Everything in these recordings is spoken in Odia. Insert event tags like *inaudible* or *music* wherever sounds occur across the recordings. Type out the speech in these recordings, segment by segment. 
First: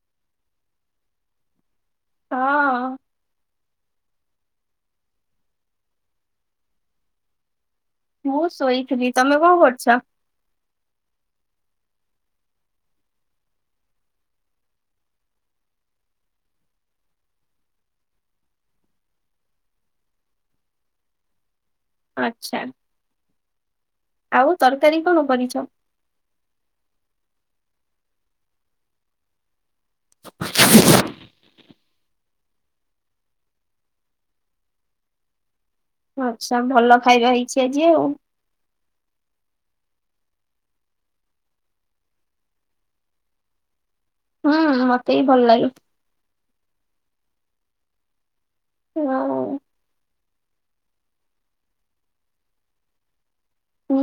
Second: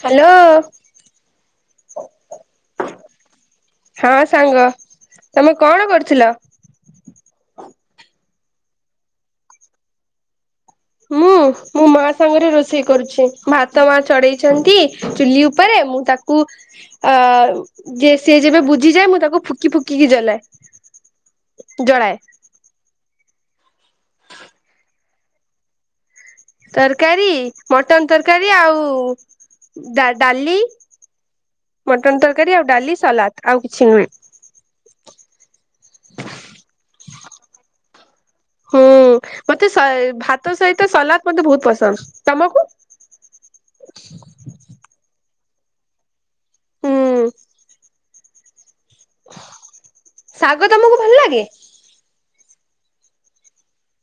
ହ୍ୟାଲୋ। ହଁ। ହଁ ସାଙ୍ଗ ତମେ କଣ କରୁଥିଲ? ମୁଁ ଶୋଇଥିଲି ତମେ କଣ କରୁଛ? ମୁଁ ମୋ ମା ସାଙ୍ଗରେ ରୋଷେଇ କରୁଛି ଭାତ ମା ଚଢେଇଛନ୍ତି ଚୁଲି ଉପରେ ମୁଁ ତା କୁ ଆ ଯେ ସେ ଯେବେ ବୁଝିଯାଏ ମୁଁ ତାକୁ ଫୁକି ଫୁକିକି ଜଲାଏ। ଜଳାଏ ଆଚ୍ଛା। ଆଉ ତରକାରୀ କଣ କରିଛ? ତରକାରୀ ମଟନ ତରକାରୀ ଆଉ ଡାଲି ମଟନ ତରକାରୀ ଆଉ ଡାଲି ସାଲାଦ ଆଉ କିଛି ନୁହେଁ। ଆଚ୍ଛା ଭଲ ଖାଇବା ହେଇଛି ଆଜି ଆଉ। ହୁଁ। ମତେ ସ ଭାତ ସହିତ ସଲାଦ ମତେ ବହୁତ ପସନ୍ଦ। ତମକୁ? ହୁଁ ମତେ ବି ଭଲ ଲାଗେ। ହୁଁ। *unintelligible* ଶାଗ ତମକୁ ଭଲ ଲାଗେ?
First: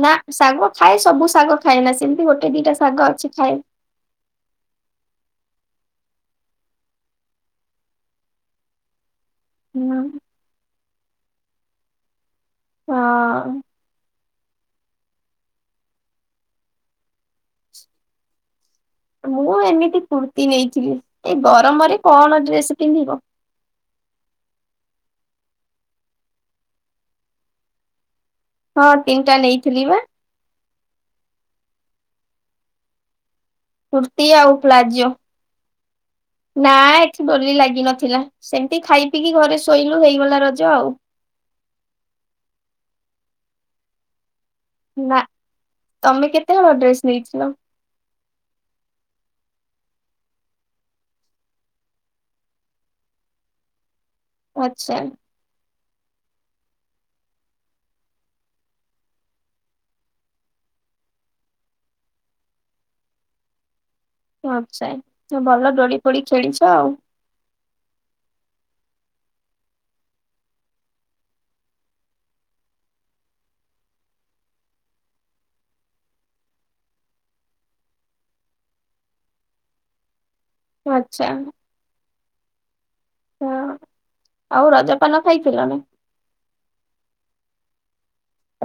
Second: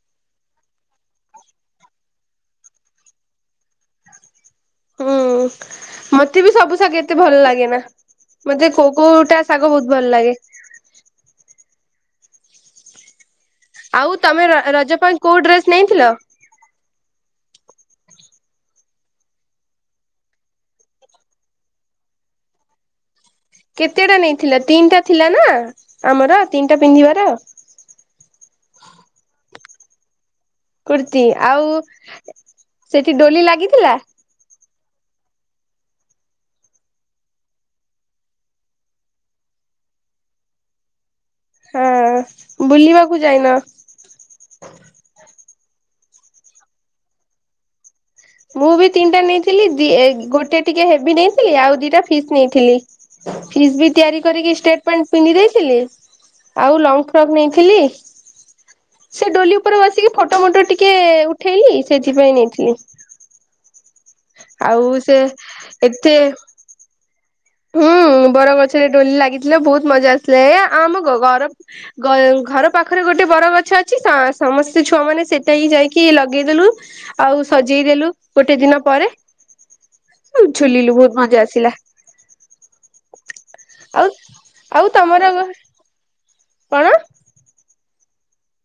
ନା ଶାଗ ଖାଏ ସବୁ ଶାଗ ଖାଏ ନା ସେମିତି ଗୋଟେ ଦିଟା ଶାଗ ଅଛି ଖାଏ। ହୁଁ ମତେ ବି ସବୁ ଶାଗ ଏତେ ଭଲ ଲାଗେନା। ମତେ କୋଉ କୋଉଟା ଶାଗ ବହୁତ ହୁଁ ଭଲ ଲାଗେ। ହଁ। ଆଉ ତମେ ରଜ ପାଇଁ କୋଉଁ ଡ୍ରେସ୍ ନେଇଥିଲ? ମୁଁ ଏମିତି କୁର୍ତ୍ତି ନେଇଥିଲି। ଏଇ ଗରମରେ କଣ ଡ୍ରେସ ପିନ୍ଧିବ। କେତେ ଟା ନେଇଥିଲା? ତିନିଟା ଥିଲା ନା ଆମର ତିନିଟା ପିନ୍ଧିବାର। ହଁ ତିନିଟା ନେଇଥିଲି ପା। କୁର୍ତ୍ତି। ଆଉ ସେଠି ଡୋଲି ଲାଗି କୁର୍ତି ଆଉ ପ୍ଲାଜୋ। ନା ଏଠି ଦୋଳି ଲାଗିିନଥିଲା। ସେମିତି ଖାଇ ପିଇକି ଘରେ ଶୋଇଲୁ ହେଇଗଲା ରଜ ଆଉ। ହଁ। ବୁଲିବାକୁ ଯାଇନ? ନା। ତମେ କେତେ ହଳ ଡ୍ରେସ ନେଇଥିଲ? ମୁଁ ବି ତିନିଟା ନେଇଥିଲି। ଦି ଗୋଟେ ଟିକେ ହେଭି ନେଇଥିଲି ଆଉ ଦିଟା ଥିକ୍ ନେଇଥିଲି। ଫିସ୍ ବି ତିଆରି କରିକି ଷ୍ଟେଟ୍ ଆଚ୍ଛା ପେଣ୍ଟ ପିନ୍ଧି ଦେଇଥିଲି। ଆଉ ଲଙ୍ଗ ଫ୍ରକ୍ ନେଇଥିଲି। ସେ ଡୋଲି ଉପରେ ବସେଇକି ଫଟୋ ଫଟ ଟିକେ ଉଠେଇଲି ସେଥିପାଇଁ ନେଇଥିଲି। ଆଉ ସେ *unintelligible* ଭଲ ଡୋଲି ଏତେ ଫୋଲି ଖେଳିଚ ଆଉ। ହୁଁ ବର ଗଛରେ ଡୋଲି ଲାଗିଥିଲେ ବହୁତ ମଜା ଆସିିଲା। ଏ ଆ ଆମ ଘର ଘର ପାଖରେ ଗୋଟେ ବରଗଛ ଅଛି ସମସ୍ତେ ଛୁଆ ମାନେ ସେଟା ହିଁ ଯାଇକି ଲଗେଇଦେଲୁ। ଆଉ ସଜେଇଦେଲୁ ଗୋଟେ ଦିନ ପରେ। ଆଉ ଝୁଲିଲୁ ବହୁତ ଆଚ୍ଛା ମଜା ଆସିଲା। ହଁ। ଆଉ ଆଉ ରଜପାନ ଖାଇଥିଲ ନା? କଣ?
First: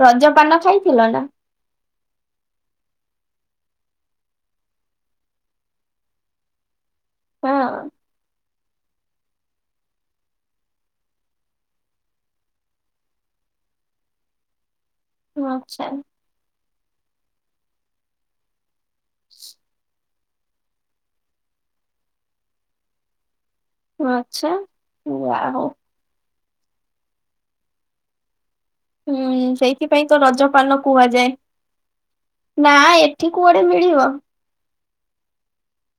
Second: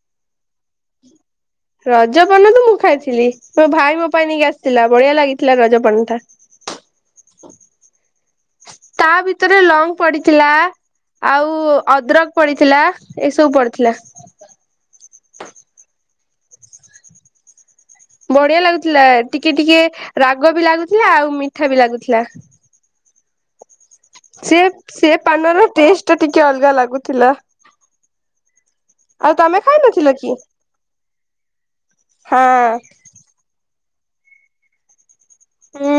ରଜପାନ ଖାଇଥିଲ ନା? ରଜପାନ ତ ମୁଁ ଖାଇଥିଲି। ମୋ ଭାଇ ମୋ ପାଇଁ ନେଇକି ଆସିଥିଲା ବଳିିଆ ଲାଗିଥିଲା ରଜପାନ ଟା। *inaudible* ହଁ। ତା ଭିତରେ ଲଙ୍ଗ ପଡିଥିଲା। ଆଉ ଅଦ୍ରକ ପଡିଥିଲା ଏସବୁ ପଡିଥିଲା। ଆଚ୍ଛା। ବଢିଆ ଲାଗୁଥିଲା ଟିକେ ଟିକେ ରାଗ ବି ଲାଗୁଥିଲା ଆଉ ମିଠା ବି ଲାଗୁଥିଲା। ଆଚ୍ଛା। ସେ ସେ ଯା ପାନର ହଉ ଟେଷ୍ଟ ଟିକେ ଅଲଗା ଲାଗୁଥିଲା। ଆଉ ହୁଁ ତମେ ଖାଇ ସେଇଥିପାଇଁ ନଥିଲ ତ କି? ରଜପାନ କୁହାଯାଏ। ହଁ ନା ଏଠି କୁଆଡେ ମିଳିବ। ହୁଁ।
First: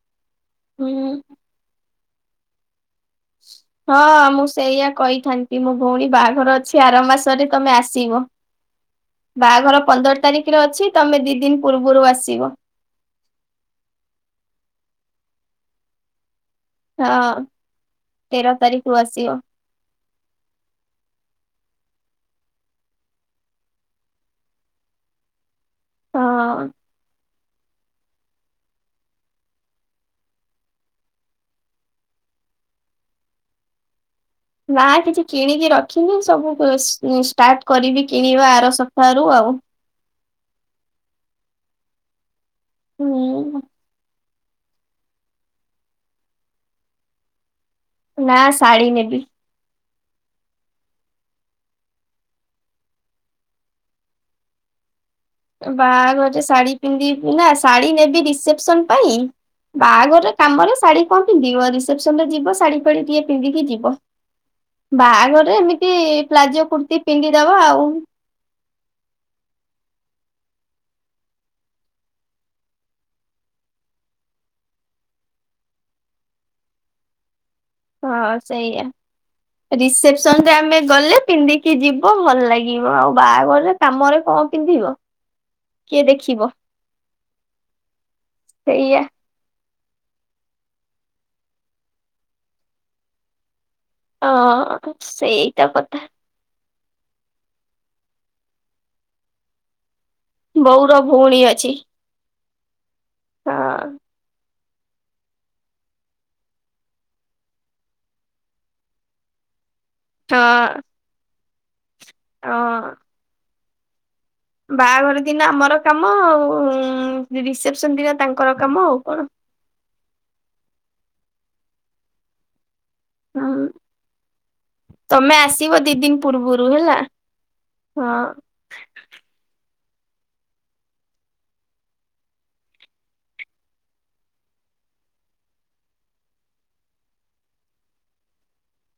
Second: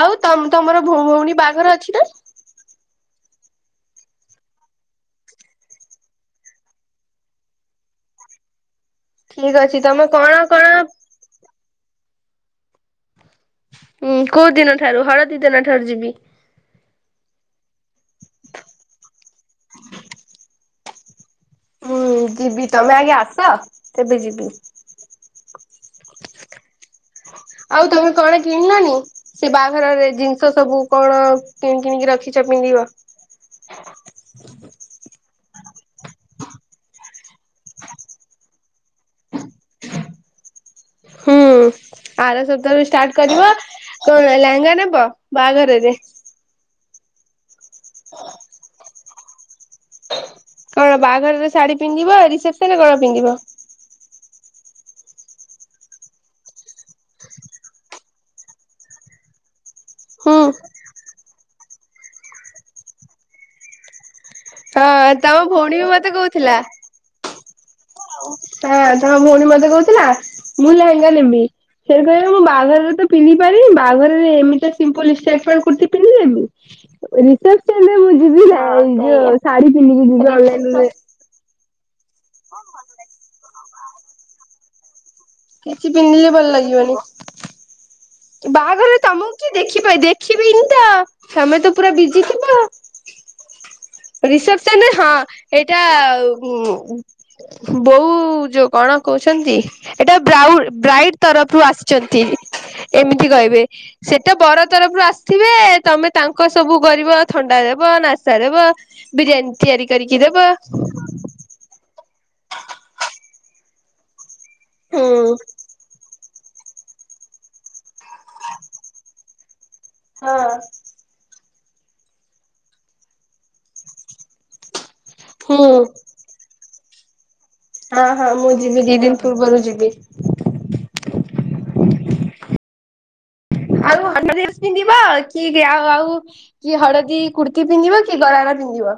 ଆଉ ତ ତମର ହୁଁ। ଭଉଣୀ ବାହାଘର ଅଛି ନା? ହଁ ମୁଁ ସେଇଆ କହିଥାନ୍ତି ମୋ ଭଉଣୀ ବାହାଘର ଅଛି ଆର ମାସରେ ତମେ ଆସିବ। ଠିକ ଅଛି ବାହାଘର ତମେ ପନ୍ଦର କଣ ତାରିଖରେ କଣ ଅଛି ତମେ ଦି ଦିନ ପୂର୍ବରୁ ଆସିବ। ଉଁ। କୋଉ ଦିନ ଠାରୁ ହଳଦୀ ଦିନ ଠାରୁ ଯିବି? ହଁ ତେର ତାରିଖ ରୁ ଆସିବ। ହୁଁ ଯିବି ତମେ ଆଗେ ଆସ ସେବେ ଯିବି। ହଁ। ଆଉ ତମେ କଣ କିଣିଲଣି? ସେ ବାହାଘରରେ ଜିନିଷ ସବୁ କଣ କିଣି କିଣିକି ରଖିଛ ପିନ୍ଧିବ? ନା କିଛି କିଣିକି ରଖିନି ସବୁ ଉ ଉଁ ଷ୍ଟାର୍ଟ କରିବି କିଣିବା ଆର ସପ୍ତାହରୁ ଆଉ। ହୁଁ ଆର ସପ୍ତାହରୁ ଷ୍ଟାର୍ଟ କରିବ ହୁଁ କଣ ଲେହେଙ୍ଗା ନେବ? ବାଆଘରରେ? ନା ଶାଢୀ ନେବି। କଣ ବାହାଘରରେ ଶାଢୀ ପିନ୍ଧିବ ରିସେପ୍ସନ ରେ କଣ ପିନ୍ଧିବ? ବାହାଘରରେ ଶାଡି ପିନ୍ଧିବି ନା ଶାଡି ନେବି ରିସେପ୍ସନ ପାଇଁ। ବାହାଘର ରେ ହୁଁ କାମରେ ଶାଢୀ କଣ ପିନ୍ଧିବ ରିସେପ୍ସନ ରେ ଯିବ ଶାଢୀ ଫାଡି ଟିକେ ପିନ୍ଧିକି ଯିବ। ହଁ ତମ ବାହାଘରରେ ଭଉଣୀ ବି ଏମିତି ମତେ କହୁଥିଲା ପ୍ଲାଜୋ କୁର୍ତ୍ତି ପିନ୍ଧିଦବା ଆଉ। ହଁ ତମ ଭଉଣୀ ମତେ କହୁଥିଲା ମୁଁ ଲେହେଙ୍ଗା ନେବି। ସେ କହିବେ ମୁଁ ବାଆଘରରେ ତ ପିନ୍ଧି ପାରିନି ବାହାଘରରେ ଏମିତିି ସିମ୍ପୁଲ ଷ୍ଟେଟ ପ୍ୟାଣ୍ଟ କୁର୍ତ୍ତି ପିନ୍ଧିଲେମି। ରିସେପ୍ସନ ରେ ମୁଁ ହଁ ଯିବି ନା ସେଇଆ। ଯୋଉ ଶାଢୀ ପିନ୍ଧିକି ଯିବି ଅନଲାଇନରେ। ଲେ ପିନ୍ଧିକି ଯିବ ଭଲ ଲାଗିବ ଆଉ ବାହାଘରରେ କାମରେ କଣ ପିନ୍ଧିବ। କିଛି କିଏ ପିନ୍ଧିଲେ ଦେଖିବ ଭଲ ଲାଗିବନି। ବାହାଘର ରେ ସେଇଆ ତମୁକୁ କିଏ ଦେଖି ପାଇ ଦେଖିବିିନି ତ ତମେ ତ ପୁରା ବିଜି ଥିବ। ରିସେପ୍ସନ ରେ ହଁ ସେଇଟା ଏଇଟା କଥା। ଉଁ ବୋଉ ଯୋଉ କଣ କହୁଛନ୍ତି ଏଇଟା ବୋଉର ବ୍ରାଉ-ବ୍ରାଇଟ୍ ଭଉଣୀ ତରଫରୁ ଅଛି ଆସିଚନ୍ତି। ଏମିତି କହିବେ ହଁ ସେ ତ ବର ତରଫରୁ ଆସ୍ ସିବେ ତମେ ତାଙ୍କ ସବୁ କରିବ ଥଣ୍ଡା ଦେବ ନାସ୍ତା ଦେବ ବିରିୟାନୀ ତିଆରି କରିକି ଦେବ। ହଁ ହଁ। ହୁଁ ବାହାଘର ଦିନ ଆମର କାମ ଆଉ ଉଁ ରିସେପ୍ସନ ଦିନ ତାଙ୍କର କାମ ଆଉ କଣ। ହଁ। ହୁଁ ହୁଁ ତମେ ହୁଁ ଆସିବ ଦି ଦିନ୍ ପୂର୍ବରୁ ହେଲା। ହଁ ହଁ ମୁଁ ଯିବି ଦି ଦିନ୍ ପୂର୍ବରୁ ଯିବି। ଆଉ *inaudible* ପିନ୍ଧିବ କି ଆଉ ଆଉ କି ହଳଦୀ କୁର୍ତ୍ତି ପିନ୍ଧିବ କି ଗଳାର ପିନ୍ଧିବ?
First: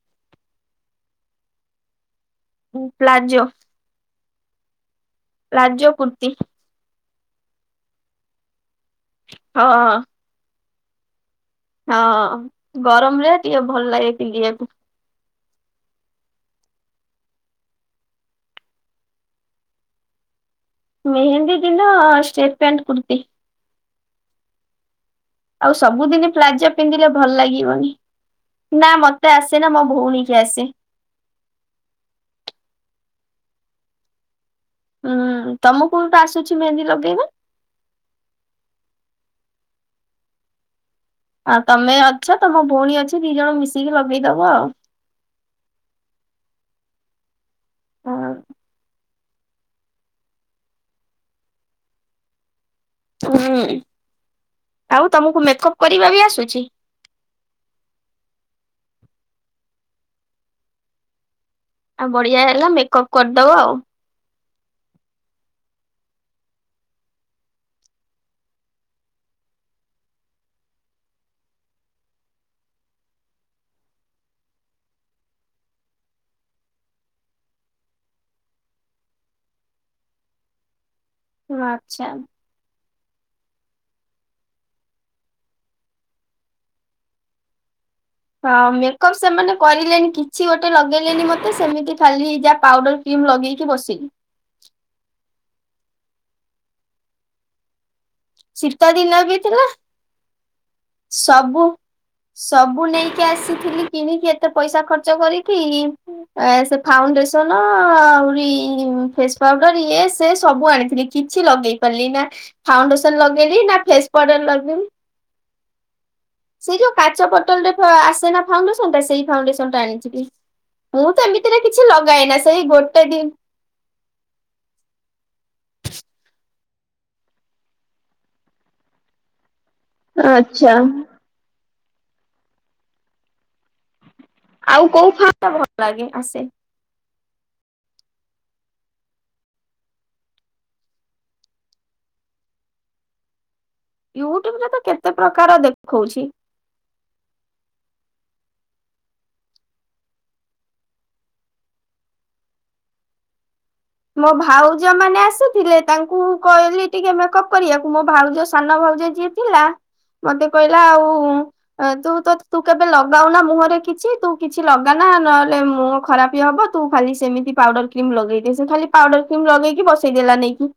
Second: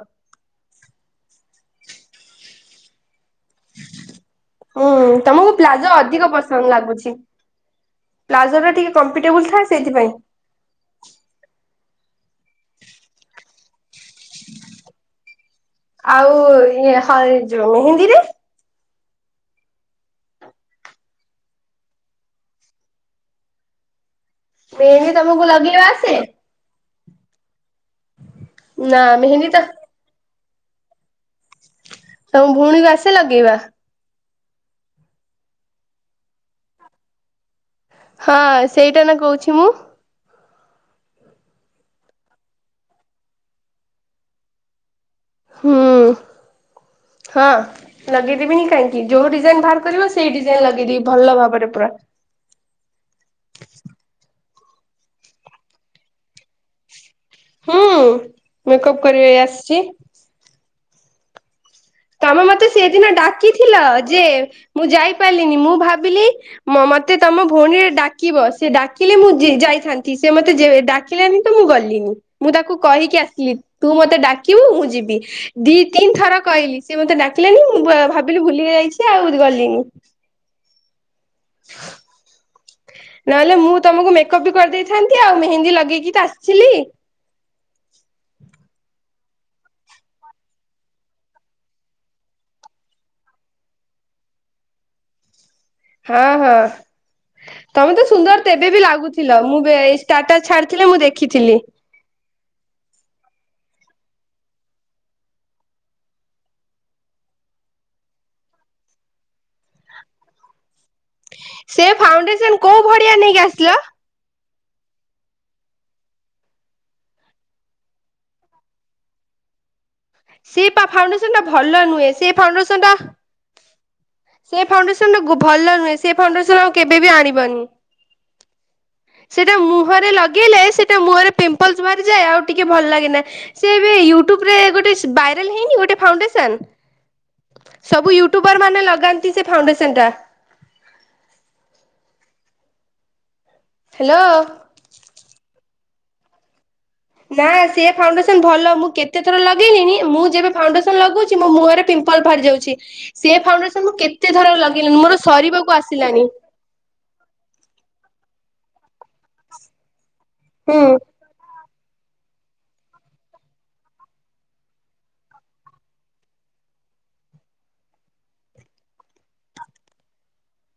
ହୁଁ ପ୍ଲାଜୋ। ହୁଁ ତମୁକୁ ପ୍ଲାଜୋ ଅଧିକ ପସ ନ୍ଦ ଲାଗୁଛି ପ୍ଲାଜୋ ଟା ଟିକେ କମ୍ଫିଟେବୁଲ ହଁ ଥାଏ ସେଇଥିପାଇଁ। ହଁ ଗରମରେ ଟିକେ ଭଲ ଲାଗେ ପିନ୍ଧିବାକୁ। ଆଉ ଇଏ ହ ଯୋଉ ମେହେନ୍ଦୀ ରେ? ମେହେନ୍ଦୀ ଦିନ ଷ୍ଟେଟ ପ୍ୟାଣ୍ଟ କୁର୍ତ୍ତି। ମେହେନ୍ଦୀ ତମୁକୁ ଲ ଆଉ ସବୁଦିନି ପ୍ଲାଜୋ ପିନ୍ଧିଲେ ଭଲ ଲାଗିବନି ନା ମତେ ମେହେନ୍ଦୀ ତ ଆସେନା ମୋ ଭଉଣୀ କି ଆସେ। ତମ ଭଉଣୀକୁ ଆସେ ଲଗେଇବା? ହଁ ତମୁକୁ ବି ତ ଆସୁଛି ମେହେନ୍ଦୀ ଲଗେଇବା? ହଁ ସେଇଟା ନା କହୁଛି ମୁଁ। ଆଉ ତମେ ଅଛ ତମ ଭଉଣୀ ଅଛି ଦି ଜଣ ମିଶିକି ଲଗେଇଦବ ଆଉ। ହୁଁ ହଁ ଆଉ। ଲଗେଇ ଦେବିନି କାହିଁକି। ଯୋଉ ଡିଜାଇନ୍ ବାହାର କରିବ ସେଇ ଡିଜାଇନ୍ ଲଗେଇ ଦେବି ଭଲ ଭାବରେ ପୁରା। ହୁଁ ଆଉ ତମୁକୁ ମେକଅପ୍ କରିବା ବି ଆସୁଛି? ହୁଁ ମେକଅପ କରିବା ବି ଆସୁଚି। ଆଉ ବଢିଆ ତମେ ମତେ ହେଲା ମେକଅପ୍ ସେଇଦିନ କରିଦବ ଆଉ। ଡାକିଥିଲ ଯେ ମୁଁ ଯାଇ ପାରିଲିନି ମୁଁ ଭାବିଲି ମ-ମତେ ତମ ଭଉଣୀରେ ଡାକିବ ସିଏ ଡାକିଲେ ମୁଁ ଯି-ଯାଇଥାନ୍ତି ସେ ମତେ ଯେ ଏ ଡା ଡିଲାନି ତ ମୁଁ ଗଲିନି ମୁଁ ତାକୁ କହିକି ଆସିଲି ତୁ ମତେ ଡାକିବୁ ମୁଁ ଯିବି। ଦି ତିନି ଥର କହିଲି ସିଏ ମତେ ଡାକିଲାନି ମୁଁ ବ-ଭାବିଲି ଭୁଲି ଯାଇଛି ଆଉ ଗଲିନି। ଓହୋ ଆଚ୍ଛା। ନହେଲେ ମୁଁ ତମୁକୁ ମେକଅପ୍ ବି କରିଦେଇଥାନ୍ତି ଆଉ ମେହେନ୍ଦୀ ଲଗେଇକି ତ ଆସଥିଲି। ହଁ ମେକଅପ୍ ସେମାନେ କରିଲେଣି କିଛି ଗୋଟେ ଲଗେଇଲେନି ମତେ ସେମିତି ଖାଲି ଯା ପାଉଡର୍ କ୍ରିମ୍ ଲଗେଇକି ବସିଲି। ହଁ -ହଁ ତମେ ତ ସୁନ୍ଦର୍ ତେବେ ବି ଶୀତ ଦିନ ବି ଲାଗୁଥିଲ ମୁଁ‌ ଥିଲା ବେ- ଷ୍ଟାଟସ୍ ଛାଡି ସବୁ ସବୁ ନେଇକି ଆସିଥିଲି କିଣିକି ଏତେ ପଇସା ଖର୍ଚ୍ଚ କରିକି ଏ ସେ ଫାଉଣ୍ଡେସନ ଆହୁରି ଫେସ୍ ପାଉଡର ଇଏ ସେ ସବୁ ଆଣିଥିଲି କିଛି ଲଗେଇ ସେ ପାରିଲି ନା ଫାଉଣ୍ଡେସନ କୋଉ ଭଡିଆ ଫାଉଣ୍ଡେସନ ନେଇକି ଲଗେଇଲି ଆସିଲ ନା ଫେସ୍ ପାଉଡର୍ ଲଗେଇଲି ସେଇ ଯଉ କାଚ ବଟଲ୍ ରେ ଆସେ ନା ଫାଉଣ୍ଡେସନ୍ ଟା ସେଇ ଫାଉଣ୍ଡେସନ ଟା ଆଣି ସେ ପା ମୁଁ ତ ଫାଉଣ୍ଡେସନ ଟା ଏମିତିରେ ଭଲ କିଛି ନୁହେଁ ସେ ଲଗାଏନା ସେଇ ଫାଉଣ୍ଡେସନ ଟା ଗୋଟେ ଦିନ୍ ସେ ଫାଉଣ୍ଡେସନ ଗୁ- ଭଲ ନୁହେଁ ସେ ଫାଉଣ୍ଡେସନ୍ ଆଉ କେବେ ବି ଆଣିବନି। ସେଟା ମୁହଁରେ ଲଗେଇଲେ ଆଚ୍ଛା ସେଟା ମୁହଁରେ ପିମ୍ପ୍ ଲ୍ସ ବାହାରିଯାଏ ଆଉ ଟିକେ ଭଲ ଲାଗେନା ସେ ଏବେ ୟୁଟୁବ୍ ରେ ଆଉ ଗୋଟେ କୋଉ ସ୍ ଫା ବାଇରାଲ୍ ଭଲ ହେଇନି ଗୋଟେ ଲାଗେ ଆସେ ଫାଉଣ୍ଡେସନ୍? ସବୁ ୟୁଟ୍ୟୁବର ମାନେ ଲଗାନ୍ତି ସେ ଫାଉଣ୍ଡେସନ୍ ଟା। ହ୍ୟାଲୋ। ୟୁଟ୍ୟୁବ୍ ରେ ତ କେତେ ପ୍ରକାର ଦେଖଉଚି। ନା ସେ ଫାଉଣ୍ଡେସନ୍ ଭଲ ମୁଁ କେତେ ଥର ଲଗେଇଲିନି ମୁଁ ଯେବେ ଫାଉଣ୍ଡେସନ୍ ଲଗଉଚି ମୋ ମୁହଁରେ ପିମ୍ପ୍ ମ୍ପଲ୍ ବାହାରି ଯାଉଚି ସେ ଫାଉଣ୍ଡେସନ୍ ମୁଁ ମୋ କେତେ ଥର ଭାଉଜ ଲଗେଇଲିଣି ମାନେ ମୋର ସରିବାକୁ ଆସିଥିଲେ ତାଙ୍କୁ ଆସିଲାଣି କହିଲି ଟିକେ ମେକଅପ୍ କରିବାକୁ ମୋ ଭାଉଜ ସାନ ଭାଉଜ ଯିଏ ଥିଲା ମତେ କହିଲା ହୁଁ ଆଉ ତୁ ତ -ତୁ କେବେ ଲଗାଉନା ମୁହଁରେ କିଛି ତୁ କିଛି ଲଗାନା ନହେଲେ ମୁହଁ ଖରାପ୍ ବି ହବ ତୁ ଖାଲି ସେମିତି ପାଉଡର୍ କ୍ରିମ୍ ଲଗେଇଦେ ଖାଲି ପାଉଡର୍ କ୍ରିମ୍ ଲଗେଇକି ବସେଇଦେଲା ନେଇକି।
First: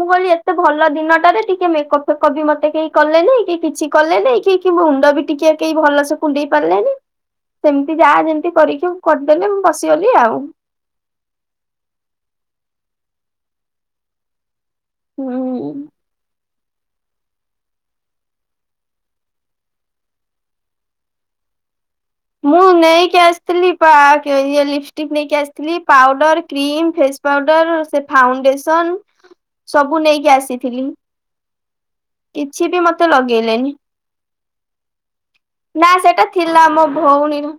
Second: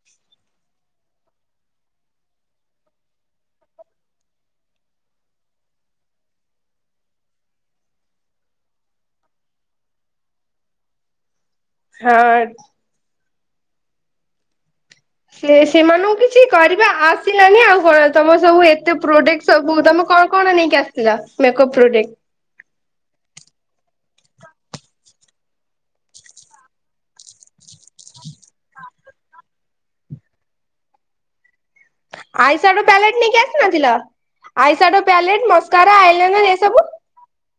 ମୁଁ କହିଲି ଏତେ ଭଲ ଦିନଟାରେ ଟିକେ ମେକପ୍ ଫେକପ୍ ବି ମତେ କେହି କଲେନି କି କିଛି କଲେନି କି କି ମୁଣ୍ଡ ବି ଟିକେ କେହି ଭଲସେ କୁଣ୍ଡେଇ ପାରିଲେନି ସେମିତି ଯାହା ଯେମିତି କରିକି ମୁ- କରିଦେଲେ ମୁଁ ବସିିଗଲି ଆଉ। ହଁ ତ୍। ସେ ହୁଁ। ସେମାନଙ୍କି କିଛି କରିବା ଆସିଲାନି ଆଉ କଣ ତମ ସବୁ ଏତେ ପ୍ରଡକ୍ଟିସ୍ ସବୁ ତମେ କଣ କଣ ନେଇକି ଆସି ଥିଲା ମେକପ୍ ପ୍ରୋଡ଼େକ୍ଟ୍। ମୁଁ ନେଇକି ଆସିଥିଲି ପା-କି-ଇଏ ଲିପଷ୍ଟିକ୍ ନେଇକି ଆସିଥିଲି ପାଉଡର୍, କ୍ରିମ୍, ଫେସ୍ ପାଉଡର୍ ସେ ଫାଉଣ୍ଡେସନ୍ ସବୁ ନେଇକି ଆସିଥିଲି। କିଛି ବି ଆଇସାଡୋ ମତେ ପ୍ୟାଲେଟ୍ ନେଇକି ଲଗେଇଲେନି ଆସିନଥିଲ‌? ଆଇସାଡୋ ପ୍ୟାଲେଟ୍, ମସ୍କାରା, ଆଇଲାଇନର୍ ଏସବୁ? ହଁ -ମୁଁ ନେଇନୁ।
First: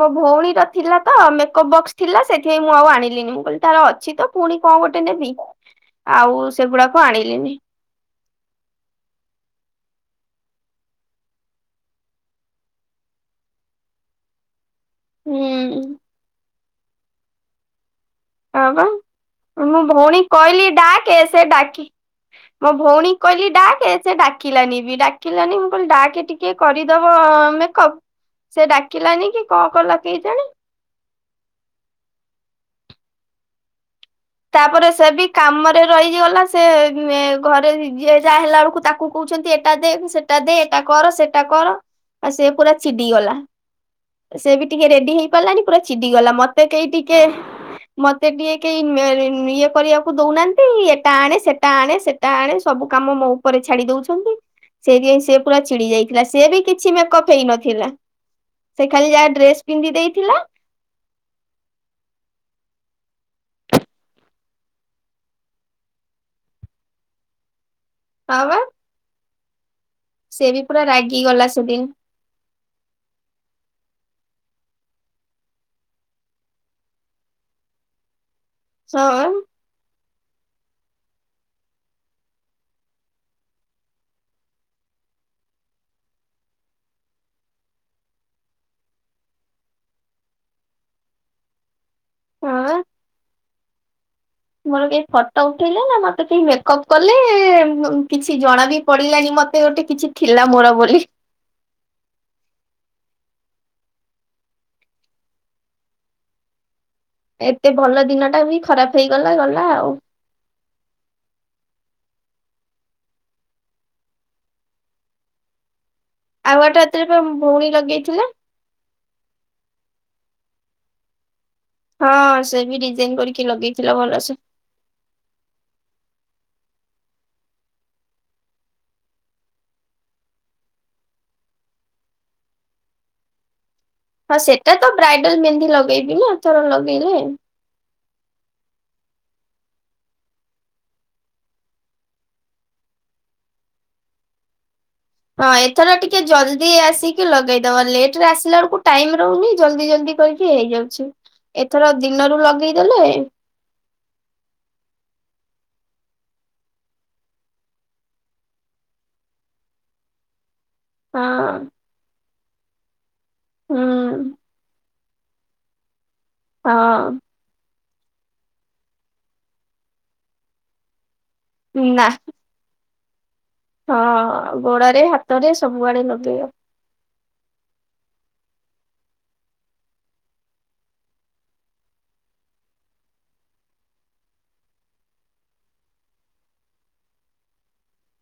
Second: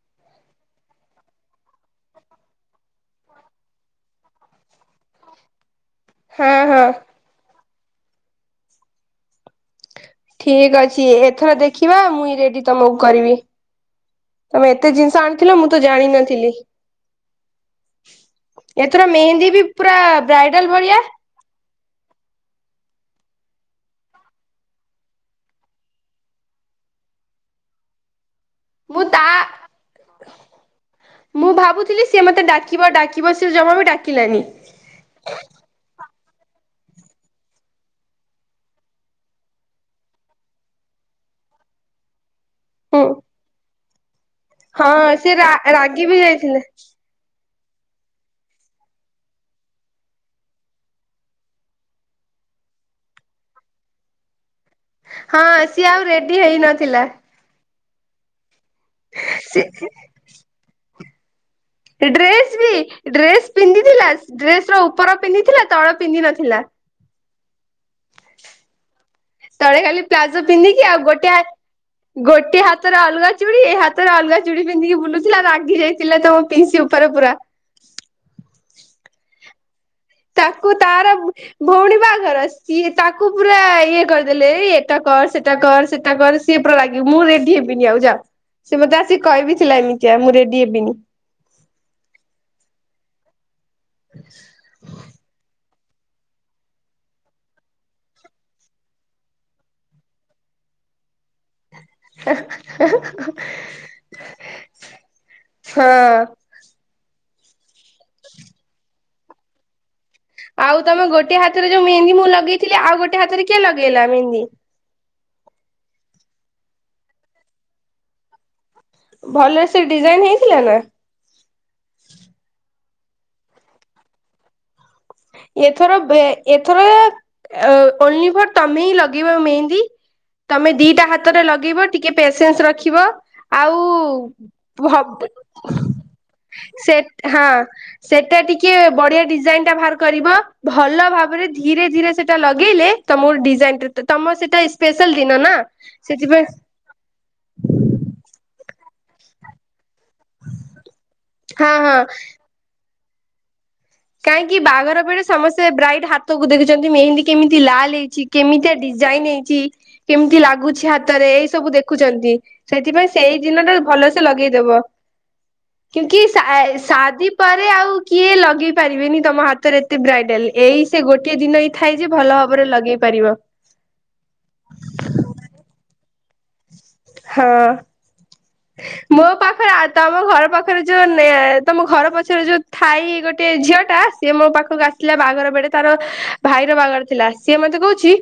ମ ଭଉଣୀର ଥିଲା ତ ମେକଅପ୍ ବକ୍ସ୍ ଥିଲା ସେଥିପାଇଁ ମୁଁ ଆଉ ଆଣିଲିନି ମୁଁ କହିଲି ତାର ଅଛି ତ ପୁଣି କଁ ଗୋଟେ ନେବି। ଆଉ ହଁ ହଁ ସେଗୁଡାକ ଆଣିଲିନି। ଠିକ୍ ଅଛି ଏଥର ଦେଖିବା ମୁଇଁଁ ରେଡି ତମକୁ କରିବି। ତମେ ଏତେ ଜିନିଷ ଆଣିଥିଲ ମୁଁ ତ ହୁଁ ଜାଣିନଥିଲି। ହଁ ପା ଏଥର ମେହେନ୍ଦୀ ବି ମୁଁ ପୁରା ଭଉଣୀ କି କହିଲି ବ୍ରାଇଡାଲ ଭଳିଆ ଡାକେ ସେ ଡାକି ମୋ ଭଉଣୀ କହିଲି ଡାକେ ସେ ଡାକିଲାନି ବି ଡାକିଲାନି ମୁଁ କହିଲି ଡାକେ ଟି କେ କରିଦବ ମେକପ୍ ସେ ମୁଁ ତା ଡାକିଲାନି କି କଣ କଲା କେଜାଣି। ମୁଁ ଭାବୁଥିଲି ସିଏ ମତେ ଡାକିବ ଡାକିବ ସେ ଜମା ବି ଡାକିଲାନି। ତାପରେ ସେ ବି କାମରେ ରହିଗଲା ସେ ଏ-ଘରେ ଯିଏ ଯାହା ହେଲା ବେଳକୁ ତାକ୍ କୁ କହୁଛନ୍ତି ଏଟା ଦେ ସେଟା ଦେ ଏଟା କର ସେଟା କର। ଆ ସେ ପୁରା ହୁଁ ଚିଡିଗଲା ସେ ବି ଟିକେ ରେଡି ହଁ ହେଇ ସେ ରା ପାରିଲାନି ପୁରା ରାଗି ବି ଚିଡିଗଲା ଯାଇଥିଲେ ମତେ କେହି ଟି କେ ମତେ ଟିକେ କେହି ଉଁ -ଉଁ-ଇଏ କରିବାକୁ ଦଉନାହାନ୍ତି ଏଟା ଆଣେ ସେଟା ଆଣେ ସେଟା ଆଣେ ସବୁ କାମ ମୋ ଉପରେ ଛାଡି ଦଉଛନ୍ତି ସେଟିଗେ ସେ ପୁରା ହଁ ସିଏ ଚିଡି ଆଉ ଯାଇଥିଲା ରେଡି ସେ ବି କିଛି ହେଇନଥିଲା ମେକପ୍ ହେଇନଥିଲା ସେ ଖାଲି ଯାହା ସେ ଡ୍ରେସ୍ ପିନ୍ଧି ଦେଇଥିଲା ଡ୍ରେସ ବି ଡ୍ରେସ ପିନ୍ଧିଥିଲା ଡ୍ରେସ ର ଉପର ପିନ୍ଧିଥିଲା ତଳ ପିନ୍ଧ ନଥିଲା। ହଁ ବା ତଳେ ଖାଲି ପ୍ଲାଜୋ ସେ ବି ପୁରା ପିନ୍ଧିକି ଆଉ ରାଗି ଗୋଟେଆ ଗଲା ସେଦିନ ଗୋଟେ ହାତରେ ଅଲଗା ଚୁଡ଼ି ଏଇ ହାତରେ ଅଲଗା ଚୁଡ଼ି ପିନ୍ଧିକି ବୁଲୁଥିଲା ରାଗି ଯାଇଥିଲା ତମ ପିସି ଉପରେ ପୁରା। ହଁ ତାକୁ ତାର ବ ଭଉଣୀ ବାହାଘର ସିଏ ତାକୁ ପୁରା ଇଏ କରିଦେଲେ ଏଟା କର ସେଟା କର ସେଟା କର ସିଏ ପୁରା ଲାଗିବି ମୁଁ ରେଡି ହେବିନି ଆଉ ଯା ସେ ମତେ ଆସି କହିବିଥିଲା ଏମିତିଆ ମୁଁ ରେଡି ହେବିନି। ହଁ ହ ମୋର କେହି ଫଟୋ ଉଠେଇଲେ ନା ମତେ କେହି ମେକଅପ୍ କଲେ କିଛି ଜଣା ବି ପଡିଲାନି ମତେ ଗୋଟେ କିଛି ଥିଲା ମୋର ବୋଲି। ହେ ହେ ହଁ ଏତେ ଭଲ ଦିନ ଟା ବି ଖରାପ ହେଇଗଲା ଗଲା ଆଉ। ଆଉ ତମେ ଗୋଟେ ହାତରେ ଯୋଉ ମେହନ୍ଦି ମୁଁ ଲଗେଇଥିଲି ଆଉ ଗୋଟେ ହାତରେ କିଏ ଲଗେଇଲା ମେହନ୍ଦି। ଆଉ ଗଟେ ହାତରେ ପା ଭଉଣୀ ଲଗେଇଥିଲା। ଭଲରେ ସେ ଡିଜାଇନ ହେଇଥିଲା ନା? ହଁ ସେ ବି ଡିଜାଇନ କରିକି ଲଗେଇଥିଲା ଭଲସେ। ଏଥର ବେ ଏଥର ଓନ୍ଲି ଫର୍ ତମେ ହିଁ ଲଗେଇବ ମେହେନ୍ଦୀ ତମେ ଦିଟା ହାତରେ ଲଗେଇବ ଟିକେ ପେସେନ୍ସ ରଖିବ, ଆଉ ହଁ ସେଟା ତ ଭବ ବ୍ରାଇଡାଲ ମେହେନ୍ଦି ଲଗେଇବି ନା ଏଥର ସେଟ ଲଗେଇଲେ। ହଁ। ସେଟା ଟିକେ ବଢିଆ ଡିଜାଇନ ଟା ବାହାର କରିବ ଭଲ ଭାବରେ ଧୀରେ ଧୀରେ ସେଟା ଲଗେଇଲେ ତମ ଡିଜାଇନ ତମ ସେଟା ସ୍ପେଶାଲ ଦିନ ହଁ ନା ଏଥର ଟିକେ ସେଥିପାଇଁ ଜଲଦି ଆସିକି ଲଗେଇଦବ ଲେଟ ରେ ଆସିଲା ବେଳକୁ ଟାଇମ ରହୁନି। ଜଲଦି ଜଲଦି କରିକି ହେଇଯାଉଛି। ହଁ ଏଥର ହଁ ଦିନରୁ ଲଗେଇଦେଲେ କାହିଁକି ବାହାଘର ବେଳେ ସମସ୍ତେ ବ୍ରାଇଟ୍ ହାତକୁ ଦେଖୁଚନ୍ତି। ମେହେନ୍ଦୀ କେମିତି ଲାଲ ହେଇଚି। କେମିତିଆ ଡିଜାଇନ ହେଇଚି। କେମିତି ଲାଗୁଛି ହା ହାତରେ ଏଇ ହଁ ସବୁ ଦେଖୁଛନ୍ତି। ସେଥିପାଇଁ ସେଇ ଦିନ ଟା ହୁଁ ଭଲସେ ଲଗେଇଦବ। କ୍ୟୁଁକିି ସ ହଁ। ସାଦି ପରେ ଆଉ କିଏ ଲଗେଇ ପାରିବେନି ତମ ହାତରେ ଏତେ ବ୍ରାଇଡାଲ। ଏଇ ସେ ଗୋଟଏ ଦିନ ଏଇ ଥାଏ ନା ଯେ ଭଲ ଭାବରେ ଲଗେଇ ପାରିବ। ହଁ ଗୋଡରେ ହାତରେ ସବୁଆଡେ ଲଗେଇବ। ହଁ। ମୋ ପାଖରେ ଆ ତମ ଘର ପାଖରେ ଯୋଉ ନେ ତମ ଘର ପଛରେ ଯୋଉ ଥାଇ ଗୋଟେ ଝିଅ ଟା। ସିଏ ମୋ ପାଖକୁ ଆସଥିଲା ବାହାଘର ବେଡେ ତାର ଭାଇର ବାହାଘର ଥିଲା ସିଏ ମତେ କହୁଛି